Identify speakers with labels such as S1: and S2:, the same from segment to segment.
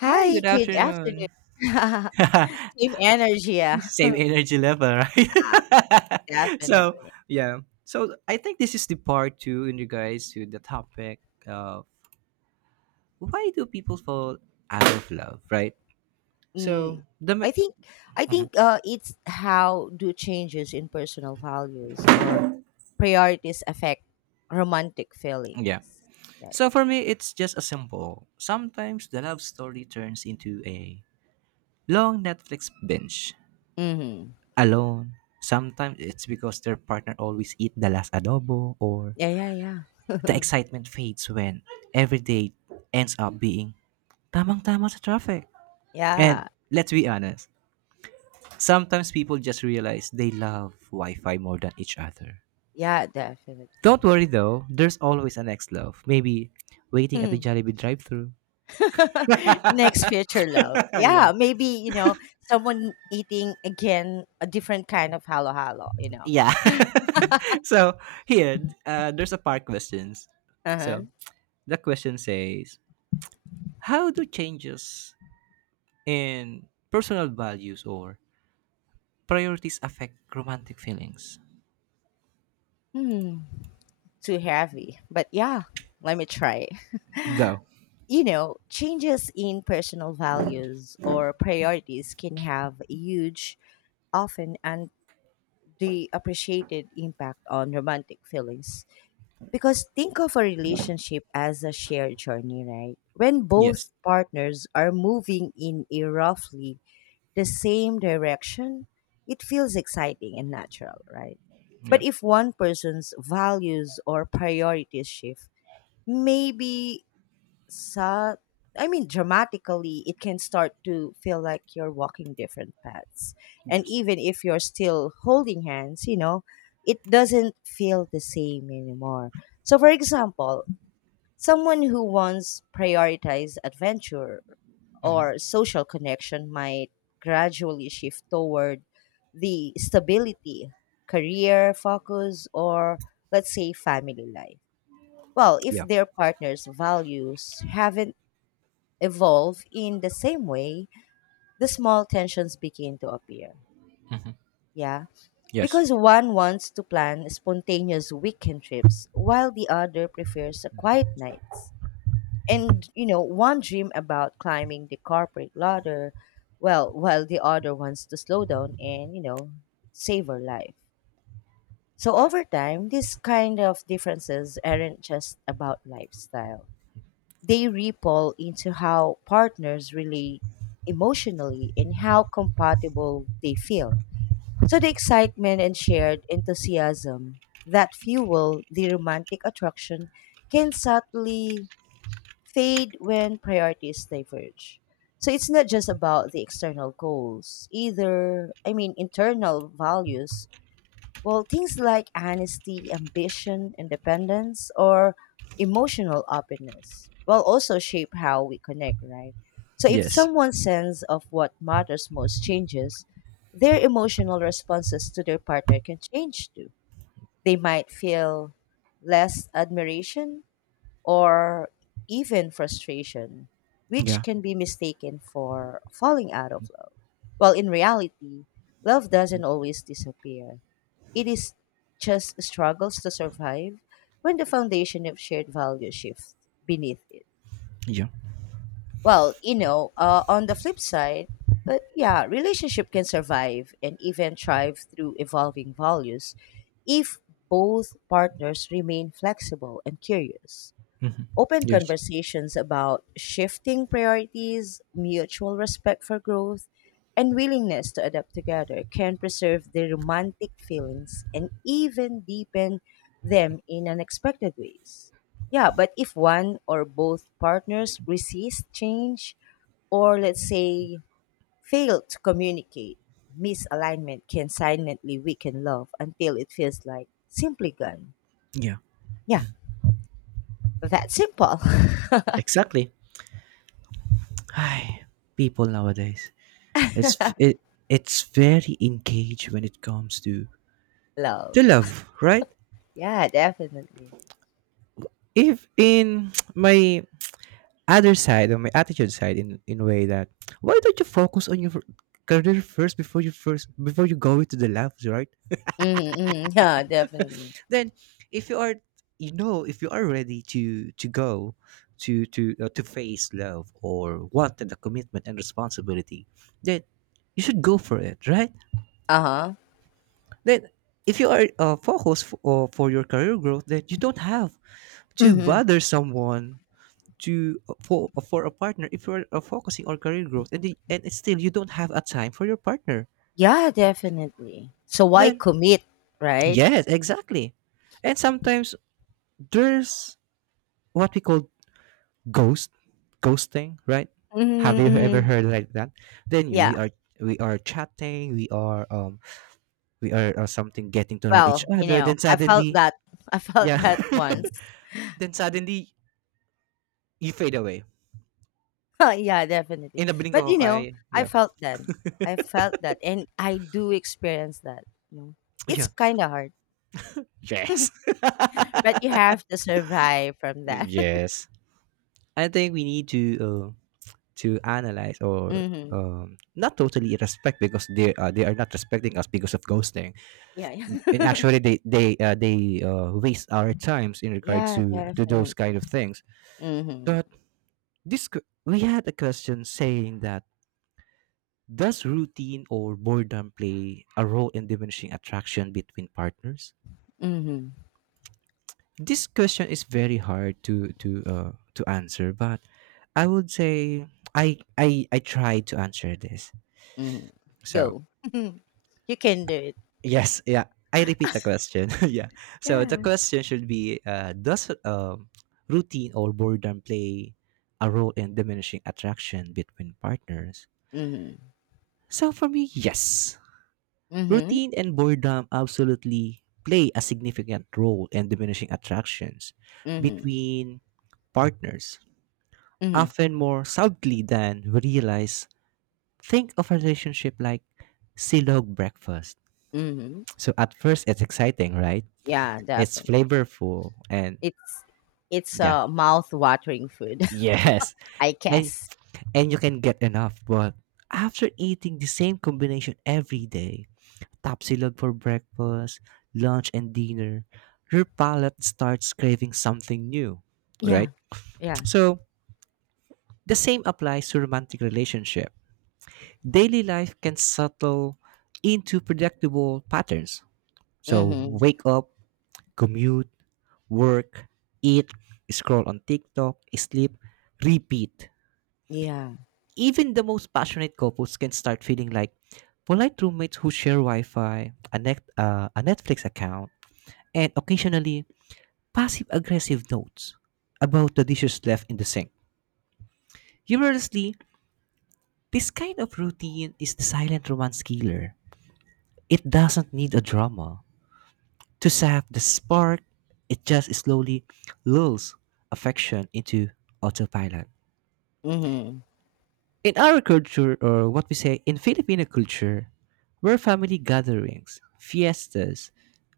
S1: Hi,
S2: Hi,
S1: good
S2: good afternoon.
S1: afternoon.
S2: Same energy, yeah.
S1: Same energy level, right? so
S2: Definitely.
S1: yeah. So I think this is the part two in regards to the topic of why do people fall out of love, right?
S2: Mm,
S1: So the
S2: I
S1: ma-
S2: think I
S1: Mhm,
S2: think uh, it's how do changes in personal values or priorities affect romantic feelings.
S1: yeah.
S2: Yeah,
S1: So for me, it's just a simple. Sometimes the love story turns into a long Netflix binge
S2: yeah. Hmm.
S1: alone. Sometimes it's because their partner always eat the last adobo or
S2: Yeah, yeah,
S1: the
S2: yeah.
S1: excitement fades when every day ends up being tamang-tama sa traffic. And
S2: Yeah,
S1: let's be honest, sometimes people just realize they love Wi-Fi more than each other.
S2: yeah, definitely.
S1: Don't worry though, there's always a next love. Maybe waiting at the
S2: Hmm.
S1: Jollibee drive-through.
S2: Next future love.
S1: yeah.
S2: Yeah, maybe, someone eating again a different kind of halo halo,
S1: yeah. so here, there's a part questions. So
S2: Uh-huh.
S1: the question says, how do changes in personal values or priorities affect romantic feelings.
S2: Hmm. Too heavy. But yeah, let me try.
S1: Go.
S2: You know, changes in personal values or priorities can have a huge, often and the appreciated impact on romantic feelings. Because think of a relationship as a shared journey, right? When
S1: Yes.
S2: both partners are moving in a roughly the same direction, it feels exciting and natural, right?
S1: Yeah.
S2: But if one person's values or priorities shift, maybe sa I mean dramatically, it can start to feel like you're walking different paths. And
S1: Yes.
S2: even if you're still holding hands, it doesn't feel the same anymore. So for example, someone who once prioritized adventure or social connection might gradually shift toward the stability, career focus, or let's say family life. Well, if
S1: Yeah.
S2: their partner's values haven't evolve in the same way, the small tensions begin to appear. Yeah.
S1: Yes.
S2: Because one wants to plan spontaneous weekend trips while the other prefers a quiet nights. And, one dream about climbing the corporate ladder, well, while the other wants to slow down and, savor life. So over time, these kind of differences aren't just about lifestyle. They ripple into how partners relate emotionally and how compatible they feel. So the excitement and shared enthusiasm that fuel the romantic attraction can subtly fade when priorities diverge. So it's not just about the external goals, either, I mean, internal values, well, things like honesty, ambition, independence, or emotional openness will also shape how we connect, right? So, if
S1: Yes.
S2: someone's sense of what matters most changes, their emotional responses to their partner can change too. They might feel less admiration or even frustration, which
S1: Yeah.
S2: can be mistaken for falling out of love. While in reality, love doesn't always disappear. It is just struggles to survive when the foundation of shared values shifts beneath it.
S1: Yeah.
S2: Well, on the flip side, but yeah, relationship can survive and even thrive through evolving values if both partners remain flexible and curious.
S1: Hmm.
S2: Open
S1: Yes.
S2: conversations about shifting priorities, mutual respect for growth, and willingness to adapt together can preserve the romantic feelings and even deepen them in unexpected ways. Yeah, but if one or both partners resist change, or let's say fail to communicate, misalignment can silently weaken love until it feels like simply gone.
S1: Yeah.
S2: Yeah, that simple.
S1: Exactly. Hi, people nowadays. It's f- it, it's very engaged when it comes
S2: Love.
S1: to love, right?
S2: Yeah, definitely.
S1: If in my other side or my attitude side in a way that why don't you focus on your career first before you go into the love, right?
S2: Mm-hmm, mm-hmm. Yeah, definitely.
S1: Then, if you are, you know, if you are ready to go, to face love or wanted the commitment and responsibility, then you should go for it, right?
S2: Uh-huh.
S1: Then, if you are focused for your career growth, then you don't have to
S2: Mm-hmm.
S1: bother someone to for a partner if you're focusing on career growth and the, and still you don't have a time for your partner,
S2: Yeah, definitely. So why
S1: then
S2: commit, right?
S1: yes, exactly. And sometimes there's what we call ghost ghosting, right? Have
S2: Mm-hmm,
S1: you ever
S2: mm-hmm.
S1: heard like that? Then you
S2: Yeah.
S1: we are chatting, we are something getting to know each
S2: Well,
S1: other, then
S2: I felt
S1: suddenly
S2: that. I felt
S1: yeah.
S2: that once.
S1: Then suddenly you fade away
S2: Yeah, definitely.
S1: in the blink
S2: But
S1: of an eye.
S2: I
S1: Yeah.
S2: felt that. I felt that, and I do experience that. You know, it's
S1: Yeah.
S2: kind of hard,
S1: Yes.
S2: but you have to survive from that.
S1: Yes, I think we need to analyze or
S2: Mm-hmm.
S1: not totally respect because they are not respecting us because of ghosting.
S2: Yeah.
S1: And
S2: Yeah.
S1: actually they waste our times in regard
S2: Yeah,
S1: to those
S2: definitely.
S1: kind of things.
S2: Mm-hmm.
S1: But we had a question saying that, does routine or boredom play a role in diminishing attraction between partners?
S2: Mm-hmm.
S1: This question is very hard to to answer, but I would say I try to answer this,
S2: Mhm.
S1: so
S2: Go. You can do it.
S1: yes, yeah. I repeat the question. Yeah. So the
S2: Yeah.
S1: question should be does routine or boredom play a role in diminishing attraction between partners?
S2: Mhm.
S1: So for me, yes.
S2: Mhm.
S1: Routine and boredom absolutely play a significant role in diminishing attractions
S2: Mhm.
S1: between partners,
S2: Mhm.
S1: often more subtly than we realize. Think of a relationship like silog breakfast.
S2: Mhm.
S1: So at first, it's exciting, right?
S2: Yeah,
S1: It's
S2: definitely.
S1: flavorful and
S2: It's it's
S1: yeah.
S2: a mouth-watering food,
S1: Yes.
S2: I
S1: And
S2: guess.
S1: you can get enough, but after eating the same combination every day, tapsilog for breakfast, lunch and dinner, your palate starts craving something new, right?
S2: Yeah. Yeah.
S1: So, the same applies to romantic relationship. Daily life can settle into predictable patterns. So,
S2: Mhm.
S1: wake up, commute, work, eat, scroll on TikTok, sleep, repeat.
S2: Yeah.
S1: Even the most passionate couples can start feeling like polite roommates who share Wi-Fi, a Netflix account, and occasionally passive-aggressive notes about the dishes left in the sink. Humorously, this kind of routine is the silent romance killer. It doesn't need a drama to sap the spark. It just slowly lulls affection into autopilot.
S2: Mhm.
S1: In our culture, or what we say in Filipino culture, where family gatherings, fiestas,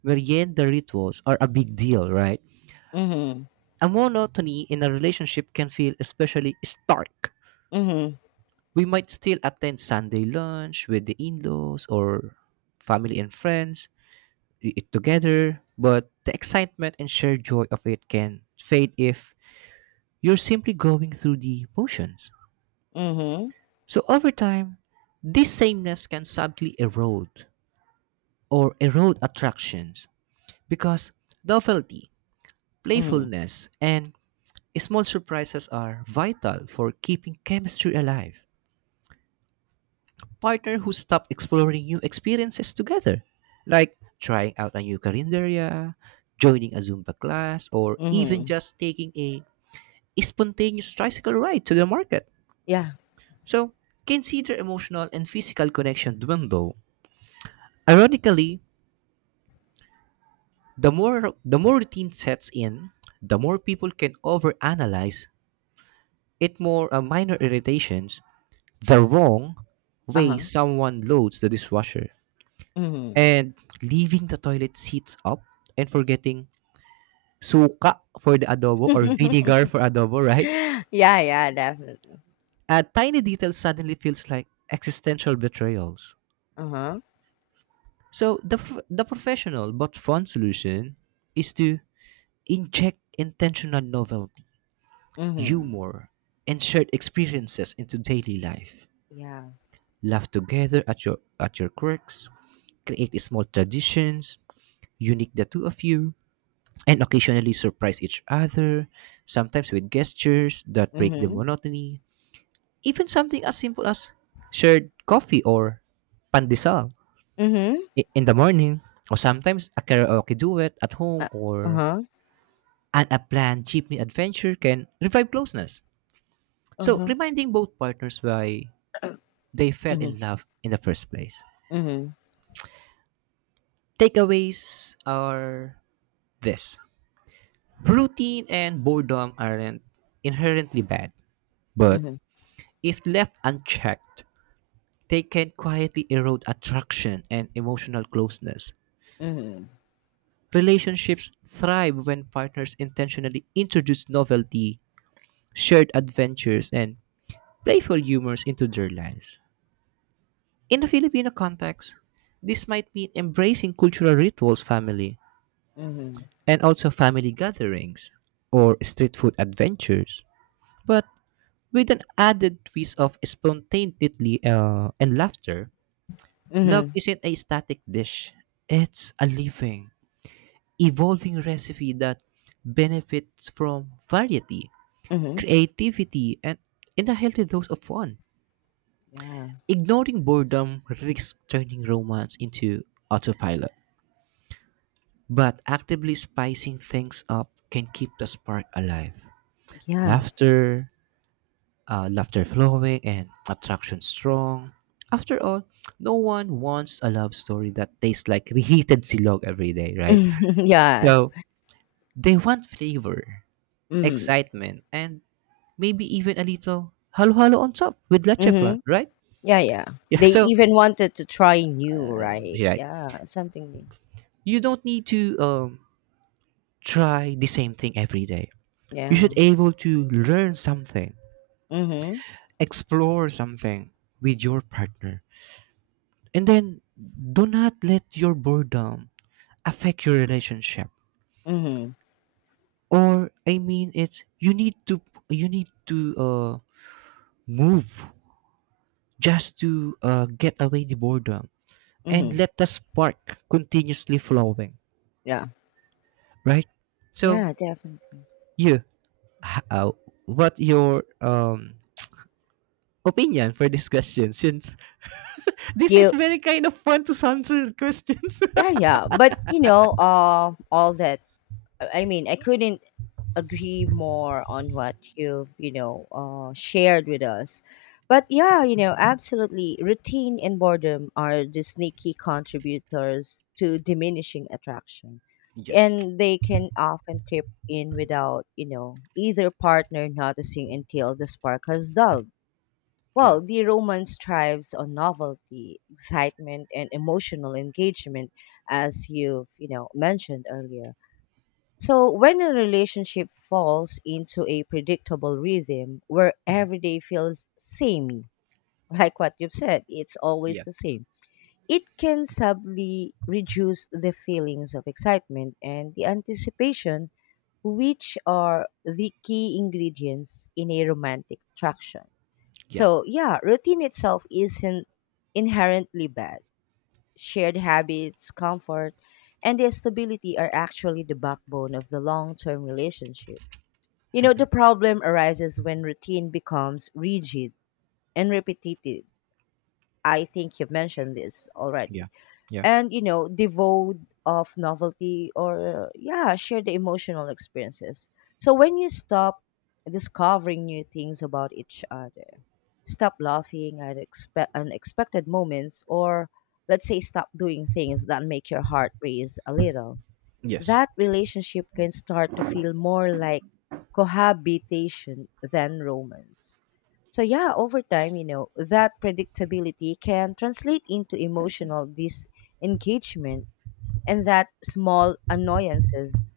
S1: merienda rituals are a big deal, right?
S2: Mhm.
S1: A monotony in a relationship can feel especially stark.
S2: Mhm.
S1: We might still attend Sunday lunch with the in laws or family and friends, we eat together, but the excitement and shared joy of it can fade if you're simply going through the motions.
S2: Mhm.
S1: So over time, this sameness can subtly erode attractions because novelty,
S2: Mhm.
S1: playfulness, and small surprises are vital for keeping chemistry alive. Partner who stop exploring new experiences together, like trying out a new carinderia, joining a Zumba class, or even
S2: Mhm.
S1: just taking a spontaneous tricycle ride to the market.
S2: Yeah.
S1: So, consider emotional and physical connection dwindle. Ironically, the more routine sets in, the more people can overanalyze it, more minor irritations, the wrong way
S2: Uh-huh.
S1: someone loads the dishwasher,
S2: Mhm.
S1: and leaving the toilet seats up and forgetting suka for the adobo or vinegar for adobo, right?
S2: Yeah, yeah, definitely.
S1: A tiny detail suddenly feels like existential betrayals.
S2: Uh-huh.
S1: So the professional but fun solution is to inject intentional novelty,
S2: Mhm.
S1: humor, and shared experiences into daily life.
S2: Yeah.
S1: Laugh together at your quirks, create small traditions, unique the two of you, and occasionally surprise each other, sometimes with gestures that break the
S2: Mhm.
S1: monotony. Even something as simple as shared coffee or pandesal
S2: Mhm.
S1: in the morning, or sometimes a karaoke duet at home
S2: Uh,
S1: or
S2: uh-huh.
S1: an unplanned planned jeepney adventure can revive closeness. So
S2: Uh-huh.
S1: reminding both partners why they fell
S2: Mhm.
S1: in love in the first place.
S2: Mhm.
S1: Takeaways are this: routine and boredom aren't inherently bad, but
S2: Mhm,
S1: if left unchecked, they can quietly erode attraction and emotional closeness.
S2: mhm,
S1: Relationships thrive when partners intentionally introduce novelty, shared adventures, and playful humors into their lives. In the Filipino context, this might mean embracing cultural rituals, family,
S2: mhm,
S1: and also family gatherings or street food adventures, but with an added twist of spontaneity and laughter. Love
S2: mhm,
S1: isn't a static dish. It's a living, evolving recipe that benefits from variety,
S2: mhm.
S1: creativity, and in a healthy dose of fun.
S2: Yeah,
S1: Ignoring boredom risks turning romance into autopilot, but actively spicing things up can keep the spark alive.
S2: yeah,
S1: Laughter, laughter flowing and attraction strong. After all, no one wants a love story that tastes like reheated silog every day, right?
S2: yeah.
S1: So they want flavor,
S2: Mhm,
S1: excitement, and maybe even a little halo-halo on top with leche flan,
S2: mhm.
S1: right?
S2: Yeah, yeah.
S1: Yeah,
S2: They
S1: so
S2: even wanted to try new, right?
S1: right.
S2: Yeah, something new.
S1: You don't need to try the same thing every day. You
S2: Yeah.
S1: should able to learn something,
S2: Mhm,
S1: explore something with your partner. And then do not let your boredom affect your relationship,
S2: mhm,
S1: or I mean it's you need to move just to get away the boredom and
S2: mhm.
S1: let the spark continuously flowing,
S2: Yeah,
S1: right? So
S2: yeah, definitely.
S1: you h- uh, what your opinion for this question, since this is
S2: You,
S1: very kind of fun to answer questions.
S2: yeah, yeah. But all that. I mean, I couldn't agree more on what you've shared with us, but yeah, absolutely routine and boredom are the sneaky contributors to diminishing attraction,
S1: Yes.
S2: and they can often creep in without either partner noticing until the spark has dulled.
S1: Yeah.
S2: Well, the romance thrives on novelty, excitement, and emotional engagement, as you've mentioned earlier. So, when a relationship falls into a predictable rhythm where
S1: Mhm.
S2: every day feels samey, like what you've said, it's always
S1: Yeah.
S2: the same, it can subtly reduce the feelings of excitement and the anticipation, which are the key ingredients in a romantic attraction.
S1: Yeah.
S2: So, yeah, routine itself isn't inherently bad. Shared habits, comfort, and the stability are actually the backbone of the long term relationship.
S1: Hmm.
S2: The problem arises when routine becomes rigid and repetitive. I think you've mentioned this
S1: Yeah.
S2: already.
S1: Yeah.
S2: And, devoid of novelty or, yeah, share the emotional experiences. So when you stop discovering new things about each other, stop laughing at unexpected moments, or let's say stop doing things that make your heart race a little,
S1: Yes.
S2: that relationship can start to feel more like cohabitation than romance. So, yeah, over time, that predictability can translate into emotional disengagement, and that small annoyances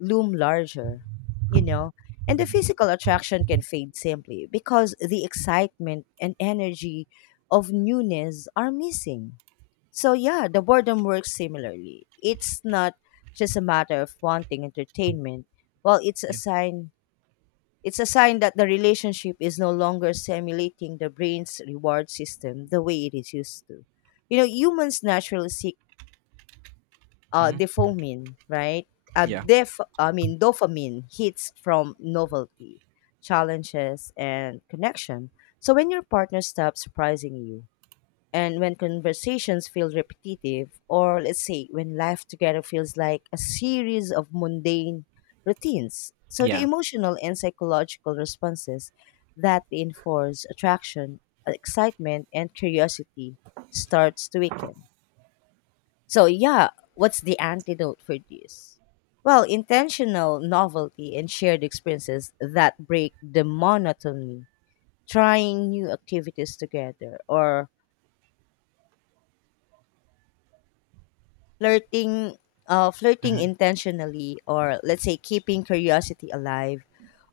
S2: loom larger, you know, and the physical attraction can fade simply because the excitement and energy of newness are missing. So, yeah, the boredom works similarly. It's not just a matter of wanting entertainment. Well, it's a
S1: Yeah.
S2: sign. It's a sign that the relationship is no longer simulating the brain's reward system the way it is used to. Humans naturally seek
S1: Hmm.
S2: dopamine, right?
S1: Yeah.
S2: I mean, dopamine hits from novelty, challenges, and connection. So when your partner stops surprising you, and when conversations feel repetitive, or let's say when life together feels like a series of mundane routines, so the
S1: Yeah.
S2: emotional and psychological responses that reinforce attraction, excitement, and curiosity starts to weaken. So, yeah, what's the antidote for this? Well, intentional novelty and shared experiences that break the monotony, trying new activities together or flirting flirting
S1: Hmm.
S2: intentionally, or let's say keeping curiosity alive,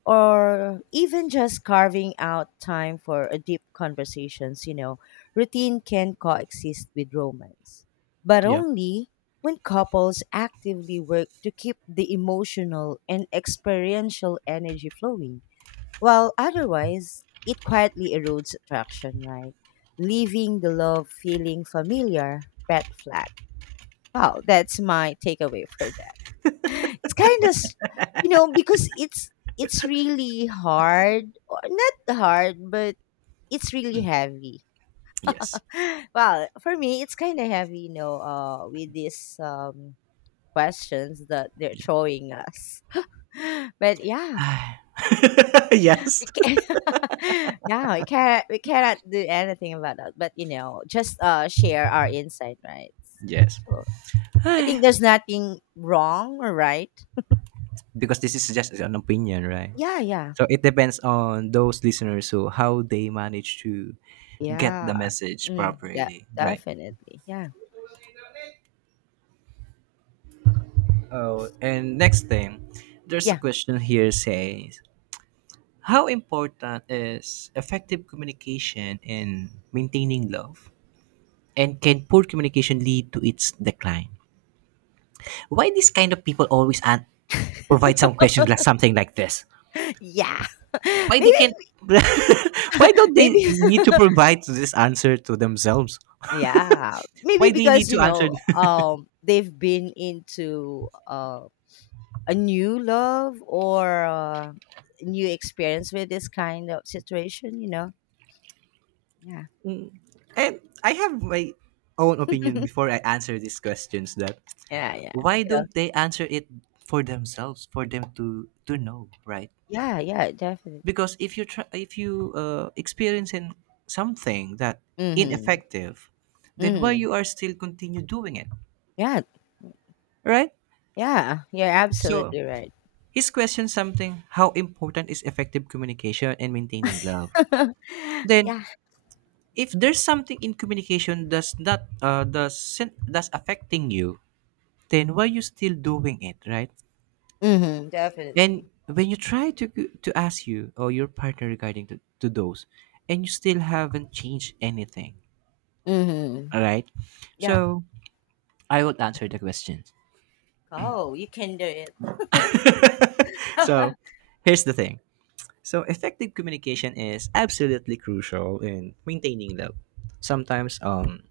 S2: or even just carving out time for a deep conversations, routine can coexist with romance, but
S1: Yeah.
S2: only when couples actively work to keep the emotional and experiential energy flowing, while otherwise it quietly erodes attraction, right, leaving the love feeling familiar but flat. Wow, that's my takeaway for that. It's kind of, because it's really hard, or not hard, but it's really heavy.
S1: Yes.
S2: Well, for me, it's kind of heavy, with these questions that they're
S1: Yeah.
S2: throwing us. But yeah,
S1: Yes.
S2: we can, yeah, we cannot do anything about that. But just share our insight, right?
S1: Yes.
S2: So I think there's nothing wrong or right.
S1: Because this is just an opinion, right?
S2: Yeah, yeah.
S1: So it depends on those listeners who how they manage to get the
S2: Yeah.
S1: message
S2: Mm, de
S1: properly, right?
S2: Definitely. Yeah.
S1: Oh, and next thing, there's a
S2: Yeah.
S1: question here says, how important is effective communication in maintaining love? And can poor communication lead to its decline? Why these kind of people always provide some questions like something like this?
S2: Yeah.
S1: Why they can't?
S2: Maybe
S1: Why don't they
S2: maybe
S1: need to provide this answer to themselves?
S2: Yeah. Maybe
S1: Why they need
S2: because,
S1: to answer?
S2: they've been into a new love or new experience with this kind of situation, you know? Yeah.
S1: Mm. And I have my own opinion before I answer these questions. That
S2: Yeah, yeah.
S1: why
S2: Yeah.
S1: don't they answer it for themselves? For them to know, right?
S2: Yeah, yeah, definitely.
S1: Because if you try, if you experience in something that
S2: Mm-hmm.
S1: ineffective, then why
S2: Mm-hmm.
S1: you are still continue doing it,
S2: Yeah.
S1: right?
S2: Yeah. You're
S1: So
S2: absolutely right.
S1: he's questioned something how important is effective communication and maintaining love. Then,
S2: Yeah.
S1: if there's something in communication that's not doesn't that's affecting you, then why you still doing it, right?
S2: Mm-hmm.
S1: And
S2: Definitely.
S1: when you try to ask you or your partner regarding to those, and you still haven't changed anything,
S2: Mm-hmm.
S1: all right?
S2: Yeah.
S1: So I will answer the question.
S2: Go, you can do it.
S1: So here's the thing. So, effective communication is absolutely crucial in maintaining love. Sometimes,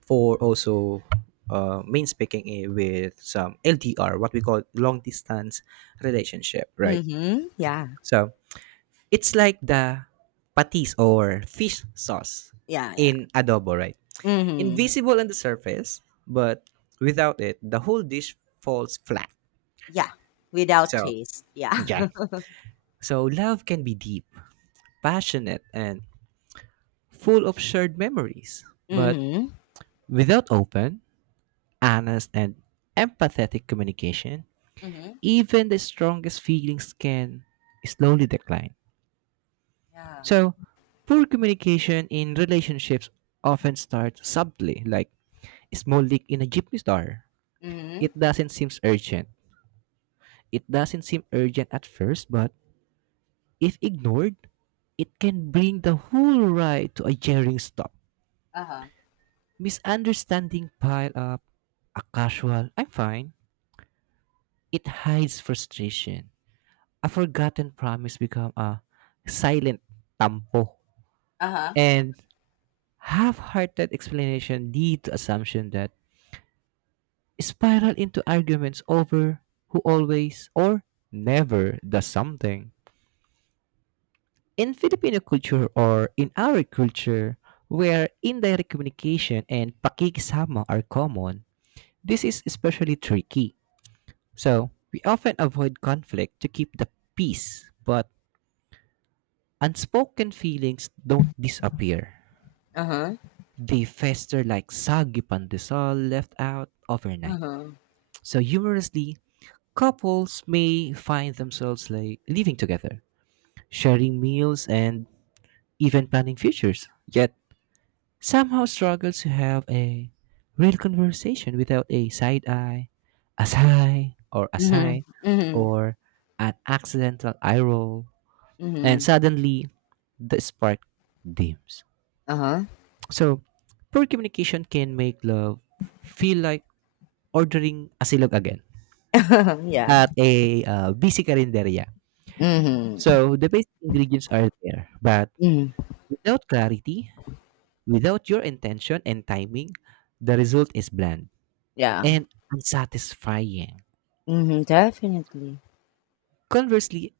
S1: for also main speaking eh, with some LDR, what we call long distance relationship, right?
S2: Mhm. Yeah.
S1: So, it's like the patis or fish sauce
S2: Yeah, yeah.
S1: in adobo, right?
S2: Mhm.
S1: Invisible on the surface, but without it, the whole dish falls flat.
S2: Yeah. Without
S1: So,
S2: taste. Yeah.
S1: yeah. So, love can be deep, passionate, and full of shared memories. But
S2: Mhm.
S1: without open, honest, and empathetic communication,
S2: Mhm.
S1: even the strongest feelings can slowly decline.
S2: Yeah.
S1: So, poor communication in relationships often starts subtly, like a small leak in a jeepney star.
S2: Mhm.
S1: It doesn't seem urgent. It doesn't seem urgent at first, but if ignored, it can bring the whole ride to a jarring stop.
S2: Uh-huh.
S1: Misunderstanding pile up, a casual "I'm fine" it hides frustration. A forgotten promise become a silent tampo.
S2: Uh-huh.
S1: And half-hearted explanation lead to assumption that spiral into arguments over who always or never does something. In Filipino culture or in our culture, where indirect communication and pakikisama are common, this is especially tricky. So, we often avoid conflict to keep the peace, but unspoken feelings don't disappear.
S2: Uh-huh.
S1: They fester like soggy pandesal left out overnight.
S2: Uh-huh.
S1: So humorously, couples may find themselves like living together, sharing meals and even planning futures, yet somehow struggle to have a real conversation without a side eye, a sigh
S2: Mhm. Mhm.
S1: or an accidental eye roll. And
S2: Mhm.
S1: suddenly the spark dims.
S2: Uh-huh.
S1: So, poor communication can make love feel like ordering asilog again
S2: Yeah.
S1: at a busy karinderya.
S2: Mhm.
S1: So, the basic ingredients are there, but
S2: Mhm.
S1: without clarity, without your intention and timing, the result is bland
S2: Yeah.
S1: and unsatisfying.
S2: Mhm. Definitely.
S1: Conversely,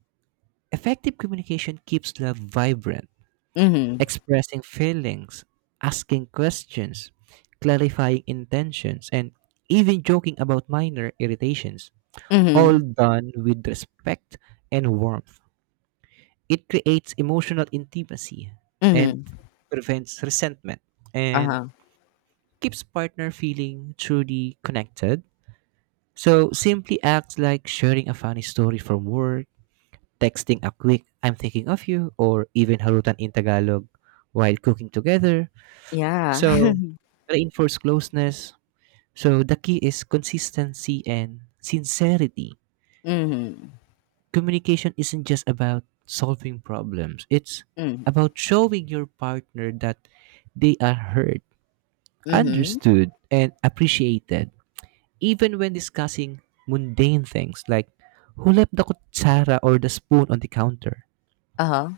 S1: effective communication keeps love vibrant,
S2: Mhm.
S1: expressing feelings, asking questions, clarifying intentions, and even joking about minor irritations,
S2: Mhm.
S1: all done with respect and warmth. It creates emotional intimacy and
S2: Mhm.
S1: prevents resentment and
S2: Uh-huh.
S1: keeps partner feeling truly connected. So simply acts like sharing a funny story from work, texting a quick "I'm thinking of you," or even harutan in Tagalog while cooking together,
S2: Yeah.
S1: so reinforce closeness. So the key is consistency and sincerity.
S2: Mhm.
S1: Communication isn't just about solving problems, it's
S2: Mhm.
S1: about showing your partner that they are heard,
S2: Mhm.
S1: understood, and appreciated, even when discussing mundane things like who left the kutsara or the spoon on the counter.
S2: Uh-huh.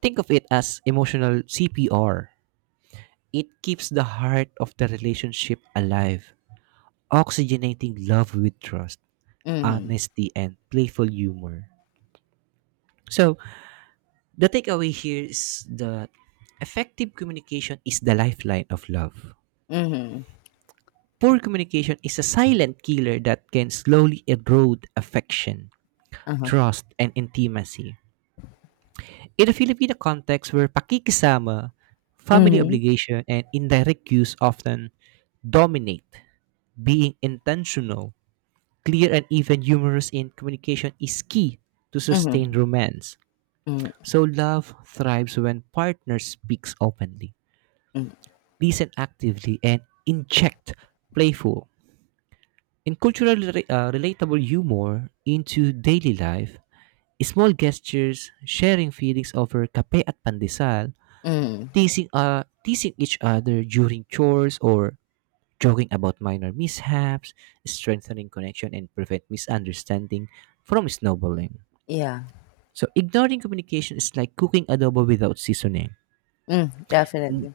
S1: Think of it as emotional CPR. It keeps the heart of the relationship alive, oxygenating love with trust,
S2: Mhm.
S1: honesty, and playful humor. So, the takeaway here is that effective communication is the lifeline of love.
S2: Mhm.
S1: Poor communication is a silent killer that can slowly erode affection,
S2: Uh-huh.
S1: trust, and intimacy. In a Filipino context where pakikisama, family
S2: Mhm.
S1: obligation, and indirect use often dominate, being intentional, clear, and even humorous in communication is key to sustain
S2: Mhm.
S1: romance. So love thrives when partners speaks openly,
S2: Mhm.
S1: listen actively, and inject playful and relatable humor into daily life. Small gestures, sharing feelings over kape at pandesal,
S2: Mm,
S1: teasing each other during chores or joking about minor mishaps, strengthening connection and prevent misunderstanding from snowballing.
S2: yeah.
S1: So ignoring communication is like cooking adobo without seasoning.
S2: Mm, definitely.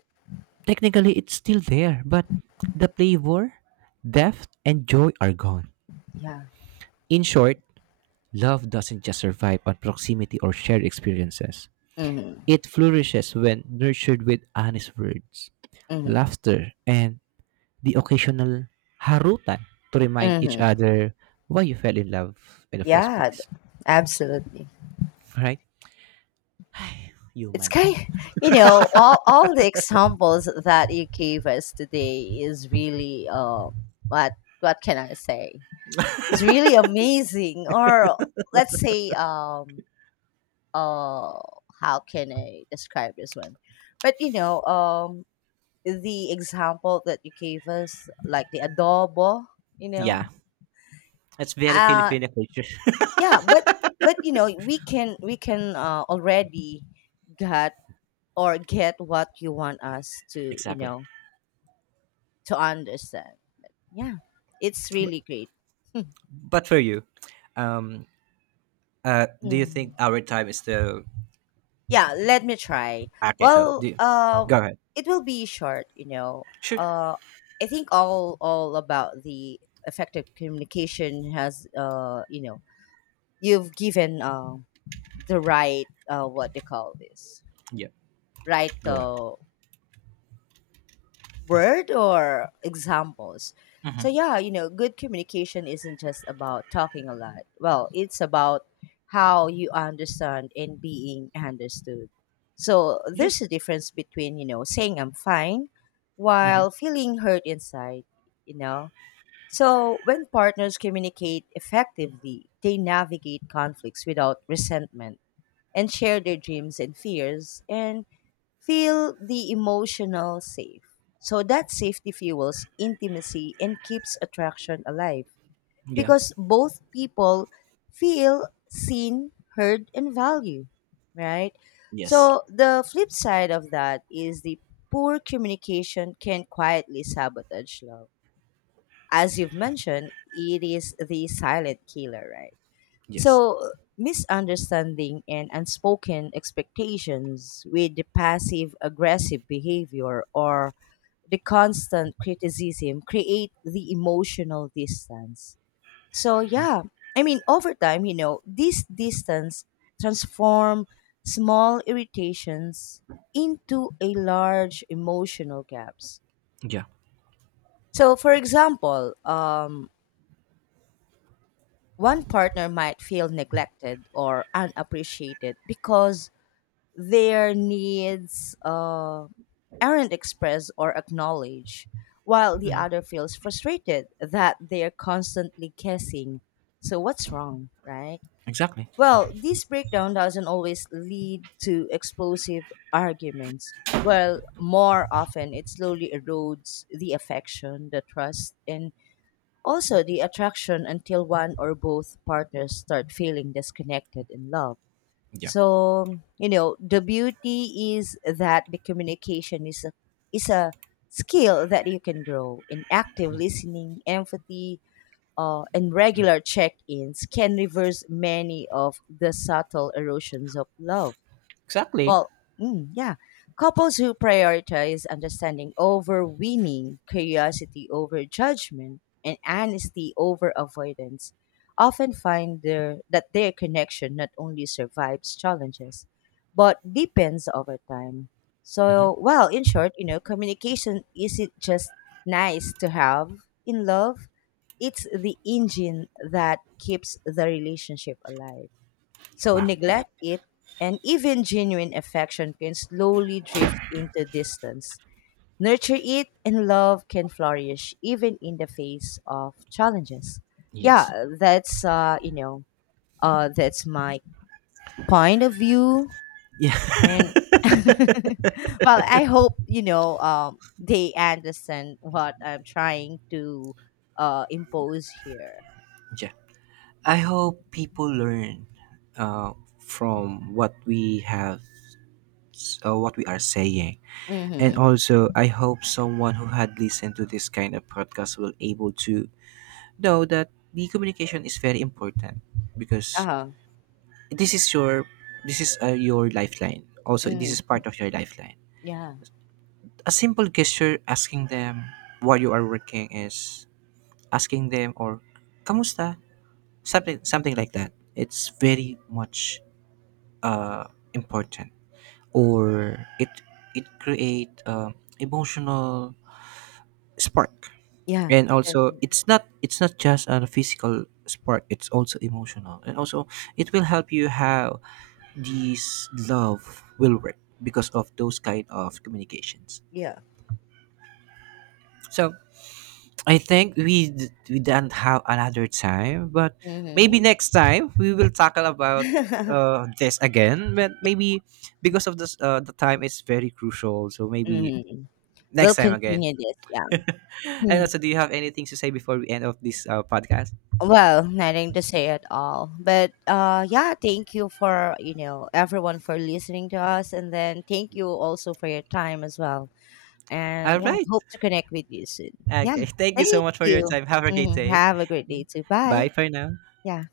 S1: Technically it's still there, but the flavor, depth, and joy are gone.
S2: Yeah.
S1: In short, love doesn't just survive on proximity or shared experiences.
S2: Mhm.
S1: It flourishes when nurtured with honest words,
S2: Mhm.
S1: laughter, and the occasional harutan to remind each
S2: Mhm.
S1: other why you fell in love in the first
S2: Yeah, d-
S1: place.
S2: Absolutely.
S1: Right?
S2: It's
S1: Human.
S2: kind all the examples that you gave us today is really what what can I say? It's really amazing or let's say uh how can I describe this one? But the example that you gave us, like the adobo, you know,
S1: Yeah. It's very
S2: uh,
S1: Filipino culture.
S2: yeah, but we can already get or get what you want us to,
S1: Exactly.
S2: to understand, yeah, it's really great.
S1: But for you, um, do you think
S2: Mm.
S1: our time is still…
S2: Yeah, let me try.
S1: Okay,
S2: well um
S1: go ahead.
S2: it will be short, you know.
S1: Sure.
S2: uh I think all about the effective communication has you've given the right what they call this
S1: Yeah.
S2: right
S1: Go ahead.
S2: word or examples.
S1: Mm-hmm.
S2: So yeah, good communication isn't just about talking a lot. Well, it's about how you understand and being understood. So
S1: Yeah.
S2: there's a difference between, saying I'm fine
S1: Mm-hmm.
S2: while feeling hurt inside, you know. So when partners communicate effectively, they navigate conflicts without resentment and share their dreams and fears and feel the emotional safe. So that safety fuels intimacy and keeps attraction alive
S1: Yeah.
S2: because both people feel seen, heard, and valued, right?
S1: Yes.
S2: So the flip side of that is the poor communication can quietly sabotage love. As you've mentioned, it is the silent killer, right?
S1: Yes.
S2: So, misunderstanding and unspoken expectations with the passive aggressive behavior or the constant criticism create the emotional distance. So, yeah, I mean, over time, this distance transform small irritations into a large emotional gaps.
S1: Yeah.
S2: So, for example, one partner might feel neglected or unappreciated because their needs aren't expressed or acknowledged, while the other feels frustrated that they're constantly guessing. So, what's wrong, right?
S1: Exactly.
S2: Well, this breakdown doesn't always lead to explosive arguments. Well, more often, it slowly erodes the affection, the trust, and also the attraction until one or both partners start feeling disconnected in love.
S1: Yeah.
S2: So the beauty is that the communication is a skill that you can grow. In active listening, empathy, and regular check-ins can reverse many of the subtle erosions of love.
S1: Exactly.
S2: Well, mm, yeah. Couples who prioritize understanding over winning, curiosity over judgment, and honesty over avoidance often find that their connection not only survives challenges, but deepens over time. So, well, in short, communication isn't just nice to have in love, it's the engine that keeps the relationship alive. So
S1: Wow.
S2: neglect it, and even genuine affection can slowly drift into distance. Nurture it, and love can flourish even in the face of challenges.
S1: Yes.
S2: Yeah, that's that's my point of view,
S1: Yeah.
S2: and well, I hope they understand what I'm trying to impose here.
S1: Yeah. I hope people learn uh, from what we have, what we are saying, and
S2: Mm-hmm.
S1: also I hope someone who had listened to this kind of podcast will able to know that the communication is very important,
S2: Uh
S1: because
S2: huh.
S1: this is your this is your lifeline. Also this is
S2: Mm-hmm.
S1: part of your lifeline.
S2: Yeah.
S1: A simple gesture, asking them while you are working, is asking them or kamusta, something something like that. It's very much uh, important, or it create emotional spark.
S2: Yeah.
S1: And also
S2: Definitely.
S1: it's not just a physical spark, it's also emotional. And also it will help you have, these love will work because of those kind of communications.
S2: Yeah.
S1: So I we don't have another time, but maybe
S2: Mm-hmm.
S1: next time we will tackle about this again. But maybe because of this, the time is very crucial, so maybe
S2: Mhm. We'll
S1: next time again.
S2: continue this, yeah.
S1: And
S2: Hmm.
S1: also, do you have anything to say before we end of this podcast?
S2: Well, nothing to say at all. But yeah, thank you for, everyone for listening to us, and then thank you also for your time as well. And
S1: All
S2: yeah,
S1: right,
S2: hope to connect with you soon. Yeah.
S1: okay, thank you so
S2: Thank
S1: much for your
S2: you.
S1: time, have a great
S2: Hmm.
S1: day.
S2: Have a great day too.
S1: Bye
S2: Bye.
S1: for now.
S2: Yeah.